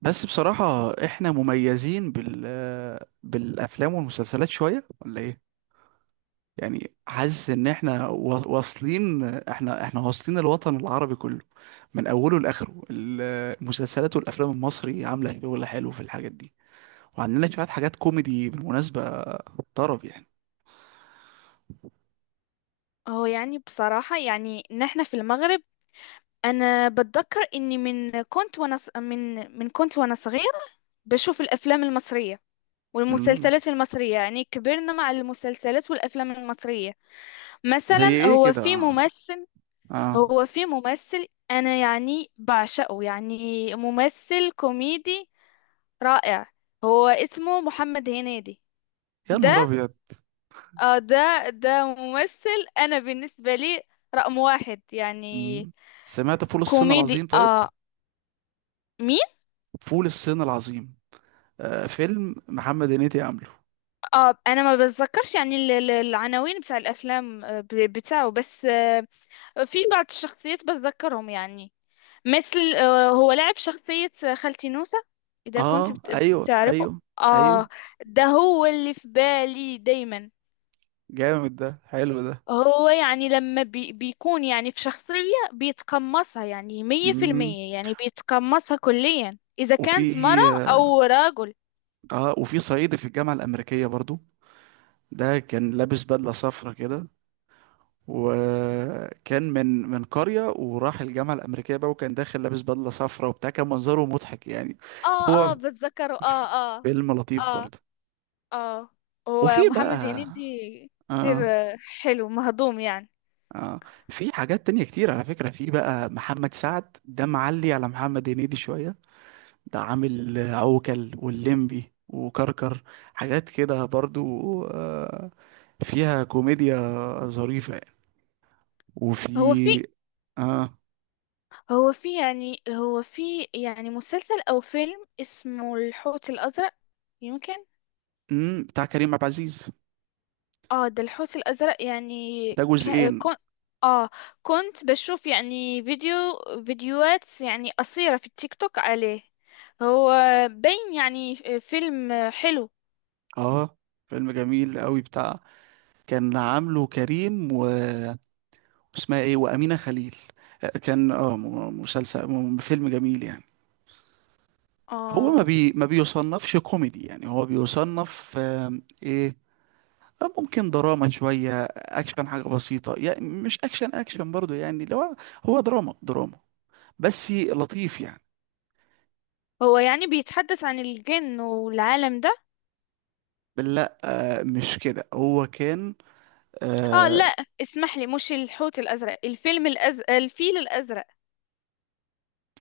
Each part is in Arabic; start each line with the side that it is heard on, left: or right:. right: بس بصراحة احنا مميزين بالافلام والمسلسلات شوية ولا ايه؟ يعني حاسس ان احنا وا- واصلين احنا احنا واصلين الوطن العربي كله من اوله لاخره المسلسلات والافلام المصري عاملة شغل حلو في الحاجات دي، وعندنا شوية حاجات كوميدي بالمناسبة، طرب يعني.
left: هو يعني بصراحة، يعني نحن في المغرب. أنا بتذكر إني من كنت وأنا صغير، بشوف الأفلام المصرية
right: امم
left: والمسلسلات المصرية. يعني كبرنا مع المسلسلات والأفلام المصرية.
right: زي
left: مثلا
right: ايه
left: هو
right: كده؟
left: في
right: اه،
left: ممثل
right: آه.
left: هو في ممثل أنا يعني بعشقه، يعني ممثل كوميدي رائع. هو اسمه محمد هنيدي.
right: يا
left: ده
right: نهار ابيض.
left: آه ده ده ممثل، أنا بالنسبة لي رقم واحد يعني.
right: مم. سمعت فول الصين
left: كوميدي،
right: العظيم؟ طيب،
left: آه. مين؟
right: فول الصين العظيم، آه فيلم محمد هنيدي عامله.
left: آه، انا ما بتذكرش يعني العناوين بتاع الافلام، بتاعه بس. في بعض الشخصيات بتذكرهم يعني، مثل هو لعب شخصية خالتي نوسة، اذا كنت
right: اه ايوه
left: بتعرفه.
right: ايوه. ايوه
left: اه، ده هو اللي في بالي دايما.
right: جامد، ده حلو ده.
left: هو يعني لما بيكون يعني في شخصية بيتقمصها، يعني مية في
right: امم
left: المية يعني بيتقمصها كليا، إذا
right: وفي،
left: كانت مرة أو رجل.
right: اه وفي صعيدي في الجامعه الامريكيه برضو. ده كان لابس بدله صفرا كده، وكان من قريه وراح الجامعه الامريكيه بقى، وكان داخل لابس بدله صفرا وبتاع، كان منظره مضحك يعني.
left: آه،
right: هو
left: آه، بتذكره. آه. آه.
right: فيلم لطيف
left: آه.
right: برضه.
left: اه،
right: وفي
left: هو محمد
right: بقى،
left: هنيدي
right: اه
left: كتير، حلو مهضوم يعني.
right: اه، في حاجات تانية كتير على فكره. في بقى محمد سعد، ده معلي على محمد هنيدي شويه. ده عامل عوكل واللمبي وكركر، حاجات كده برضو، آه، فيها كوميديا ظريفة يعني.
left: هو في
right: وفي، اه،
left: هو في مسلسل او فيلم اسمه الحوت الازرق، يمكن.
right: بتاع كريم عبد العزيز،
left: اه، ده الحوت الازرق يعني.
right: ده
left: ك-
right: جزئين.
left: كون اه كنت بشوف يعني فيديوهات يعني قصيرة في التيك توك عليه. هو بين يعني فيلم حلو.
right: اه فيلم جميل قوي بتاع، كان عامله كريم و، اسمها ايه، وأمينة خليل. آه، كان اه فيلم جميل يعني. هو
left: اه،
right: ما بيصنفش كوميدي يعني، هو بيصنف آم، ايه، ممكن دراما شوية، أكشن حاجة بسيطة يعني، مش أكشن أكشن برضو يعني، لو هو دراما دراما. بس لطيف يعني.
left: هو يعني بيتحدث عن الجن والعالم ده.
right: لا آه، مش كده، هو كان،
left: اه،
right: آه
left: لا، اسمح لي، مش الحوت الازرق، الفيل الازرق.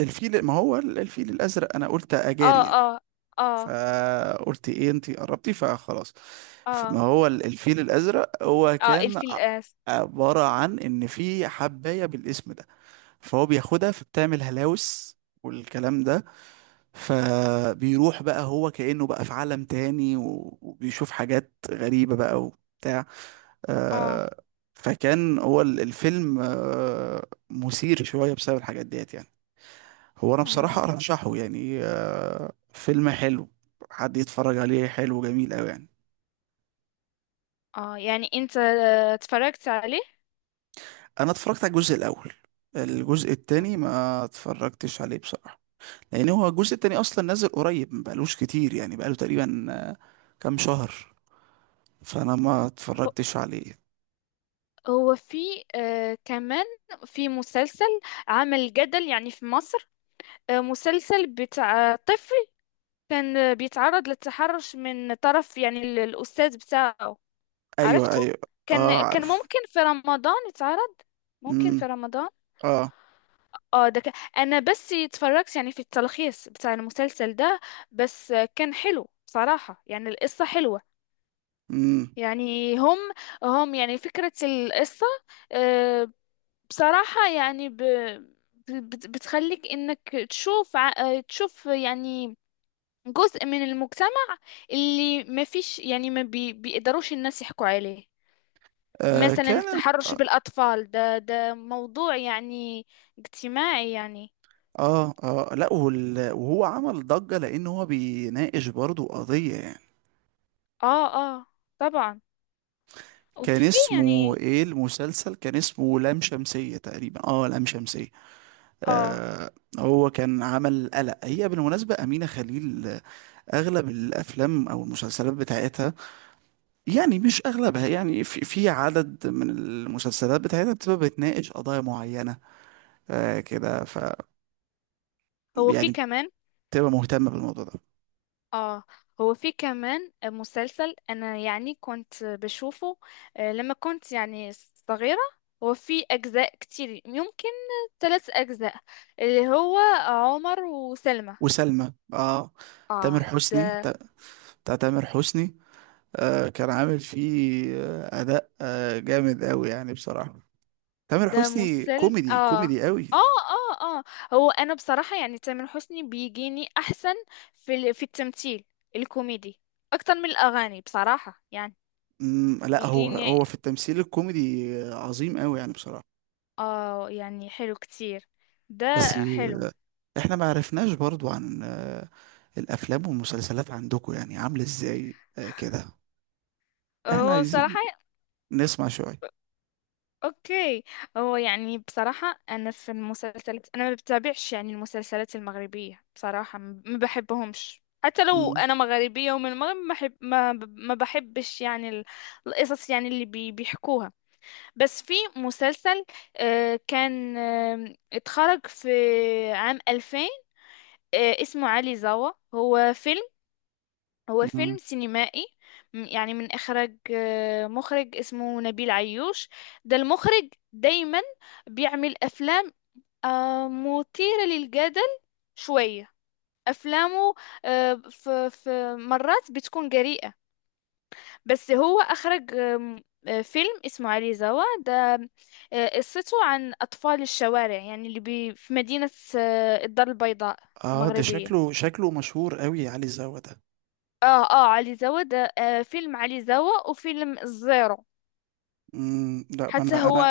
right: الفيل. ما هو الفيل الأزرق، أنا قلت
left: اه.
right: أجاري يعني.
left: اه. اه.
right: فقلت إيه، أنت قربتي فخلاص. ما
left: اه.
right: هو الفيل الأزرق، هو
left: اه.
right: كان
left: الفيل الازرق.
right: عبارة عن إن في حباية بالاسم ده، فهو بياخدها فبتعمل هلاوس والكلام ده. فبيروح بقى، هو كأنه بقى في عالم تاني وبيشوف حاجات غريبة بقى وبتاع،
left: اه،
right: آه، فكان هو الفيلم آه، مثير شوية بسبب الحاجات ديت يعني. هو أنا
left: اه،
right: بصراحة أرشحه يعني، آه، فيلم حلو، حد يتفرج عليه، حلو جميل أوي يعني.
left: يعني انت، اتفرجت عليه؟
right: أنا اتفرجت على الجزء الأول، الجزء التاني ما اتفرجتش عليه بصراحة. يعني هو الجزء التاني اصلا نازل قريب، ما بقالوش كتير يعني، بقاله تقريبا آه، كام شهر، فانا ما
left: هو
right: اتفرجتش عليه.
left: هو في، كمان، في مسلسل عمل جدل يعني في مصر، مسلسل بتاع طفل، كان بيتعرض للتحرش من طرف يعني الأستاذ بتاعه.
right: ايوه
left: عرفته؟
right: ايوه. اه
left: كان
right: عارف.
left: ممكن في رمضان يتعرض، ممكن
right: امم
left: في رمضان.
right: اه.
left: اه، ده كان، انا بس اتفرجت يعني في التلخيص بتاع المسلسل ده، بس كان حلو بصراحة، يعني القصة حلوة.
right: امم
left: يعني هم يعني فكرة القصة، آه، بصراحة يعني، بتخليك انك تشوف ع- آه، تشوف يعني جزء من المجتمع، اللي ما فيش يعني ما بيقدروش الناس يحكوا عليه.
right: آه
left: مثلا
right: كانت،
left: التحرش بالأطفال، ده موضوع يعني اجتماعي يعني.
right: اه اه، لا وال، وهو عمل ضجة لان هو بيناقش برضو قضية يعني.
left: اه، اه، طبعا.
right: كان
left: وفي
right: اسمه
left: يعني،
right: ايه المسلسل؟ كان اسمه لام شمسية تقريبا، اه لام شمسية.
left: اه
right: آه، هو كان عمل قلق. هي بالمناسبة أمينة خليل آه، أغلب الأفلام أو المسلسلات بتاعتها، يعني مش اغلبها يعني، في في عدد من المسلسلات بتاعتها بتبقى بتناقش قضايا معينه آه كده، ف
left: هو في
right: يعني
left: كمان
right: بتبقى مهتمه بالموضوع ده.
left: اه هو في كمان مسلسل، انا يعني كنت بشوفه، لما كنت يعني صغيرة. هو في اجزاء كتير، يمكن ثلاث اجزاء، اللي هو عمر وسلمى.
right: وسلمى، اه، تامر
left: اه،
right: حسني
left: ده
right: بتاع تامر حسني. آه كان عامل فيه آه اداء آه جامد قوي يعني بصراحه. تامر
left: ده
right: حسني
left: مسلسل.
right: كوميدي،
left: اه.
right: كوميدي قوي.
left: اه. اه. اه. هو انا بصراحة، يعني تامر حسني بيجيني احسن في في التمثيل الكوميدي اكتر من الاغاني بصراحة يعني.
right: لا، هو
left: بيجيني،
right: هو في التمثيل الكوميدي آه، عظيم قوي يعني بصراحه.
left: اه يعني حلو كتير ده،
right: بس
left: حلو.
right: آه، احنا ما عرفناش برضو عن آه، الافلام والمسلسلات عندكم يعني عامله ازاي آه كده، احنا
left: هو
right: عايزين
left: بصراحة،
right: نسمع شويه.
left: اوكي، هو يعني بصراحة انا في المسلسلات، انا ما بتابعش يعني المسلسلات المغربية بصراحة. ما بحبهمش، حتى لو
right: مم.
left: انا مغربية ومن المغرب. ما بحب، ما بحبش يعني القصص يعني اللي بيحكوها. بس في مسلسل كان اتخرج في عام 2000، اسمه علي زوا. هو فيلم هو
right: مم.
left: فيلم سينمائي، يعني من إخراج مخرج اسمه نبيل عيوش. ده المخرج دايما بيعمل أفلام مثيرة للجدل شوية. أفلامه آه، ف- ف- مرات بتكون جريئة. بس هو أخرج آم، آه، فيلم اسمه علي زوا ده، قصته عن أطفال الشوارع، يعني اللي في مدينة الدار البيضاء
right: اه ده
left: المغربية.
right: شكله شكله مشهور قوي علي زوا ده.
left: اه، اه، علي زوا ده، فيلم علي زوا وفيلم الزيرو.
right: مم. لا، ما
left: حتى
right: انا
left: هو،
right: انا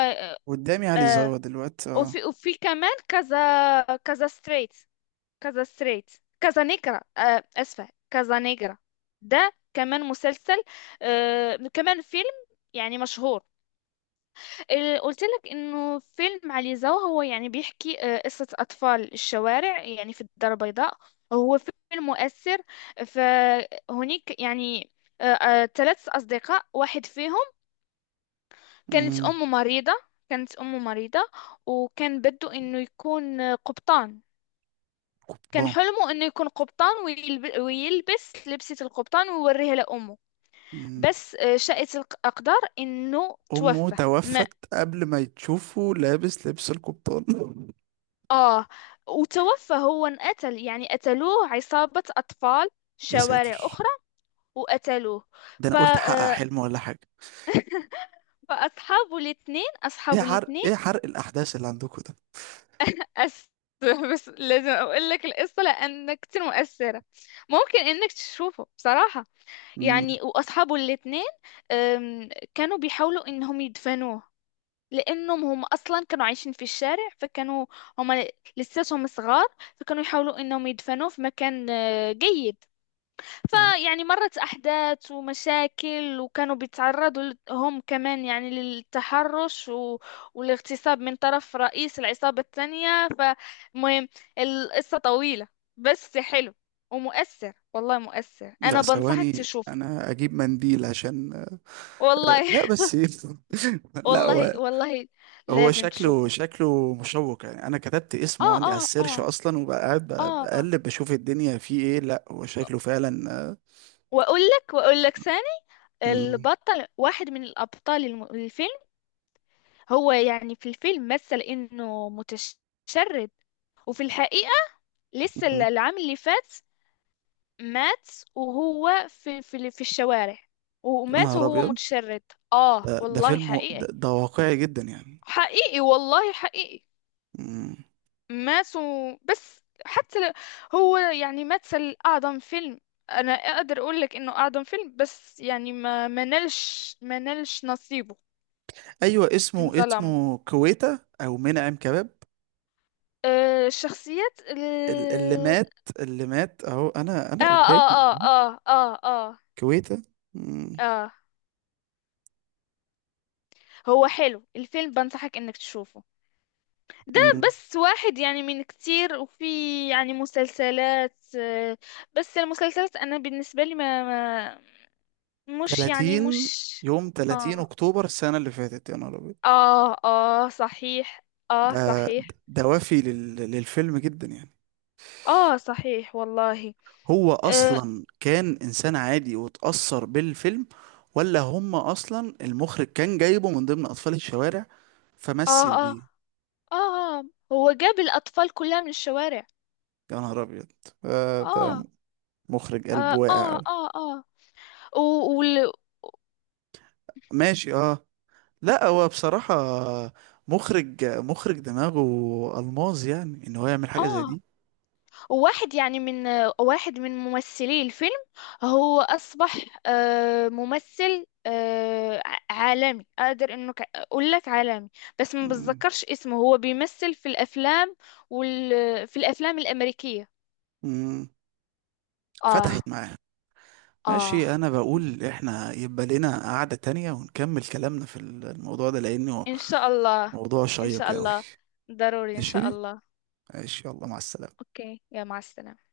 right: قدامي علي
left: آه
right: زوا دلوقتي اه.
left: وفي كمان كذا ستريت، كذا نيجرا. ده كمان مسلسل، كمان فيلم، يعني مشهور. قلت لك انه فيلم علي زو، هو يعني بيحكي قصة اطفال الشوارع يعني في الدار البيضاء. هو فيلم مؤثر. فهناك يعني ثلاث اصدقاء، واحد فيهم كانت
right: مم.
left: أمه مريضة كانت أمه مريضة وكان بده إنه يكون قبطان. كان
right: قبطان.
left: حلمه إنه يكون قبطان، ويلبس لبسة القبطان ويوريها لأمه.
right: مم.
left: بس شاءت الأقدار إنه
right: امه
left: توفى ما
right: توفت قبل ما يتشوفه لابس لبس القبطان.
left: آه وتوفى هو انقتل، يعني قتلوه عصابة أطفال
right: يا
left: شوارع
right: ساتر.
left: أخرى، وقتلوه.
right: ده
left: ف...
right: انا قلت احقق
left: آه،
right: حلم ولا حاجه.
left: فأصحابه الاثنين
right: ايه
left: أصحابه
right: حرق،
left: الاثنين
right: ايه حرق الاحداث اللي عندكم ده؟
left: أس بس لازم أقول لك القصة، لأن كتير مؤثرة، ممكن إنك تشوفه بصراحة.
right: مم.
left: يعني وأصحابه الاتنين أم، كانوا بيحاولوا إنهم يدفنوه، لأنهم هم أصلا كانوا عايشين في الشارع. فكانوا هم لساتهم صغار، فكانوا يحاولوا إنهم يدفنوه في مكان جيد.
right: آه.
left: فيعني مرت أحداث ومشاكل، وكانوا بيتعرضوا هم كمان يعني للتحرش والاغتصاب من طرف رئيس العصابة الثانية. فمهم، القصة طويلة، بس حلو ومؤثر، والله مؤثر،
right: لا
left: أنا بنصحك
right: ثواني
left: تشوفه.
right: انا اجيب منديل عشان.
left: والله.
right: لا بس لا
left: والله
right: هو،
left: والله
right: هو
left: لازم
right: شكله
left: تشوفه.
right: شكله مشوق يعني، انا كتبت اسمه
left: آه.
right: عندي على
left: آه.
right: السيرش
left: آه.
right: اصلا، وبقى قاعد
left: آه.
right: بقلب بشوف الدنيا فيه ايه، لا هو شكله فعلا آه،.
left: وأقول لك ثاني:
right: مم،
left: البطل، واحد من الأبطال الفيلم، هو يعني في الفيلم مثل انه متشرد. وفي الحقيقة، لسه
right: مم.
left: العام اللي فات مات، وهو في في الشوارع،
right: يا
left: ومات
right: نهار
left: وهو
right: ابيض.
left: متشرد. اه،
right: ده
left: والله
right: فيلم ده,
left: حقيقي.
right: ده واقعي جدا يعني.
left: حقيقي والله، حقيقي.
right: مم.
left: مات، بس حتى هو يعني مثل اعظم فيلم. انا اقدر اقول لك انه اعظم فيلم، بس يعني ما نالش نصيبه.
right: ايوه اسمه،
left: انظلموا
right: اسمه كويتا او منعم كباب.
left: الشخصيات.
right: اللي مات، اللي مات اهو، انا
left: اه.
right: انا قدامي
left: اه. اه. اه. اه. اه.
right: كويتا. مم،
left: اه. هو حلو الفيلم، بنصحك انك تشوفه ده،
right: مم.
left: بس واحد يعني من كتير. وفي يعني مسلسلات، بس المسلسلات انا بالنسبة لي ما، مش يعني مش.
right: 30 يوم 30
left: اه.
right: اكتوبر السنه اللي فاتت، يا نهار ابيض.
left: اه. اه، صحيح. اه،
right: ده
left: صحيح.
right: ده وافي للفيلم جدا يعني.
left: اه، صحيح والله.
right: هو
left: اه.
right: اصلا كان انسان عادي واتأثر بالفيلم، ولا هم اصلا المخرج كان جايبه من ضمن اطفال الشوارع
left: اه.
right: فمثل
left: اه،
right: بيه؟
left: آه. آه. هو جاب الاطفال كلها من الشوارع.
right: يا نهار ابيض. آه، ده
left: اه.
right: مخرج قلبه
left: اه.
right: واقع
left: اه.
right: أوي.
left: اه، آه. و... وال...
right: ماشي اه. لا هو بصراحة مخرج، مخرج دماغه ألماظ يعني ان هو يعمل حاجة زي
left: اه،
right: دي.
left: واحد يعني من واحد من ممثلي الفيلم، هو أصبح ممثل عالمي، أقدر إنه أقول لك عالمي. بس ما
right: مم.
left: بتذكرش اسمه. هو بيمثل في الأفلام في الأفلام الأمريكية.
right: مم.
left: آه.
right: فتحت معاه.
left: آه.
right: ماشي، انا بقول احنا يبقى لنا قعدة تانية ونكمل كلامنا في الموضوع ده لانه
left: إن شاء الله.
right: موضوع
left: إن شاء
right: شيق قوي.
left: الله، ضروري إن شاء
right: ماشي،
left: الله.
right: ماشي يلا مع السلامة.
left: أوكي، يا مع السلامة.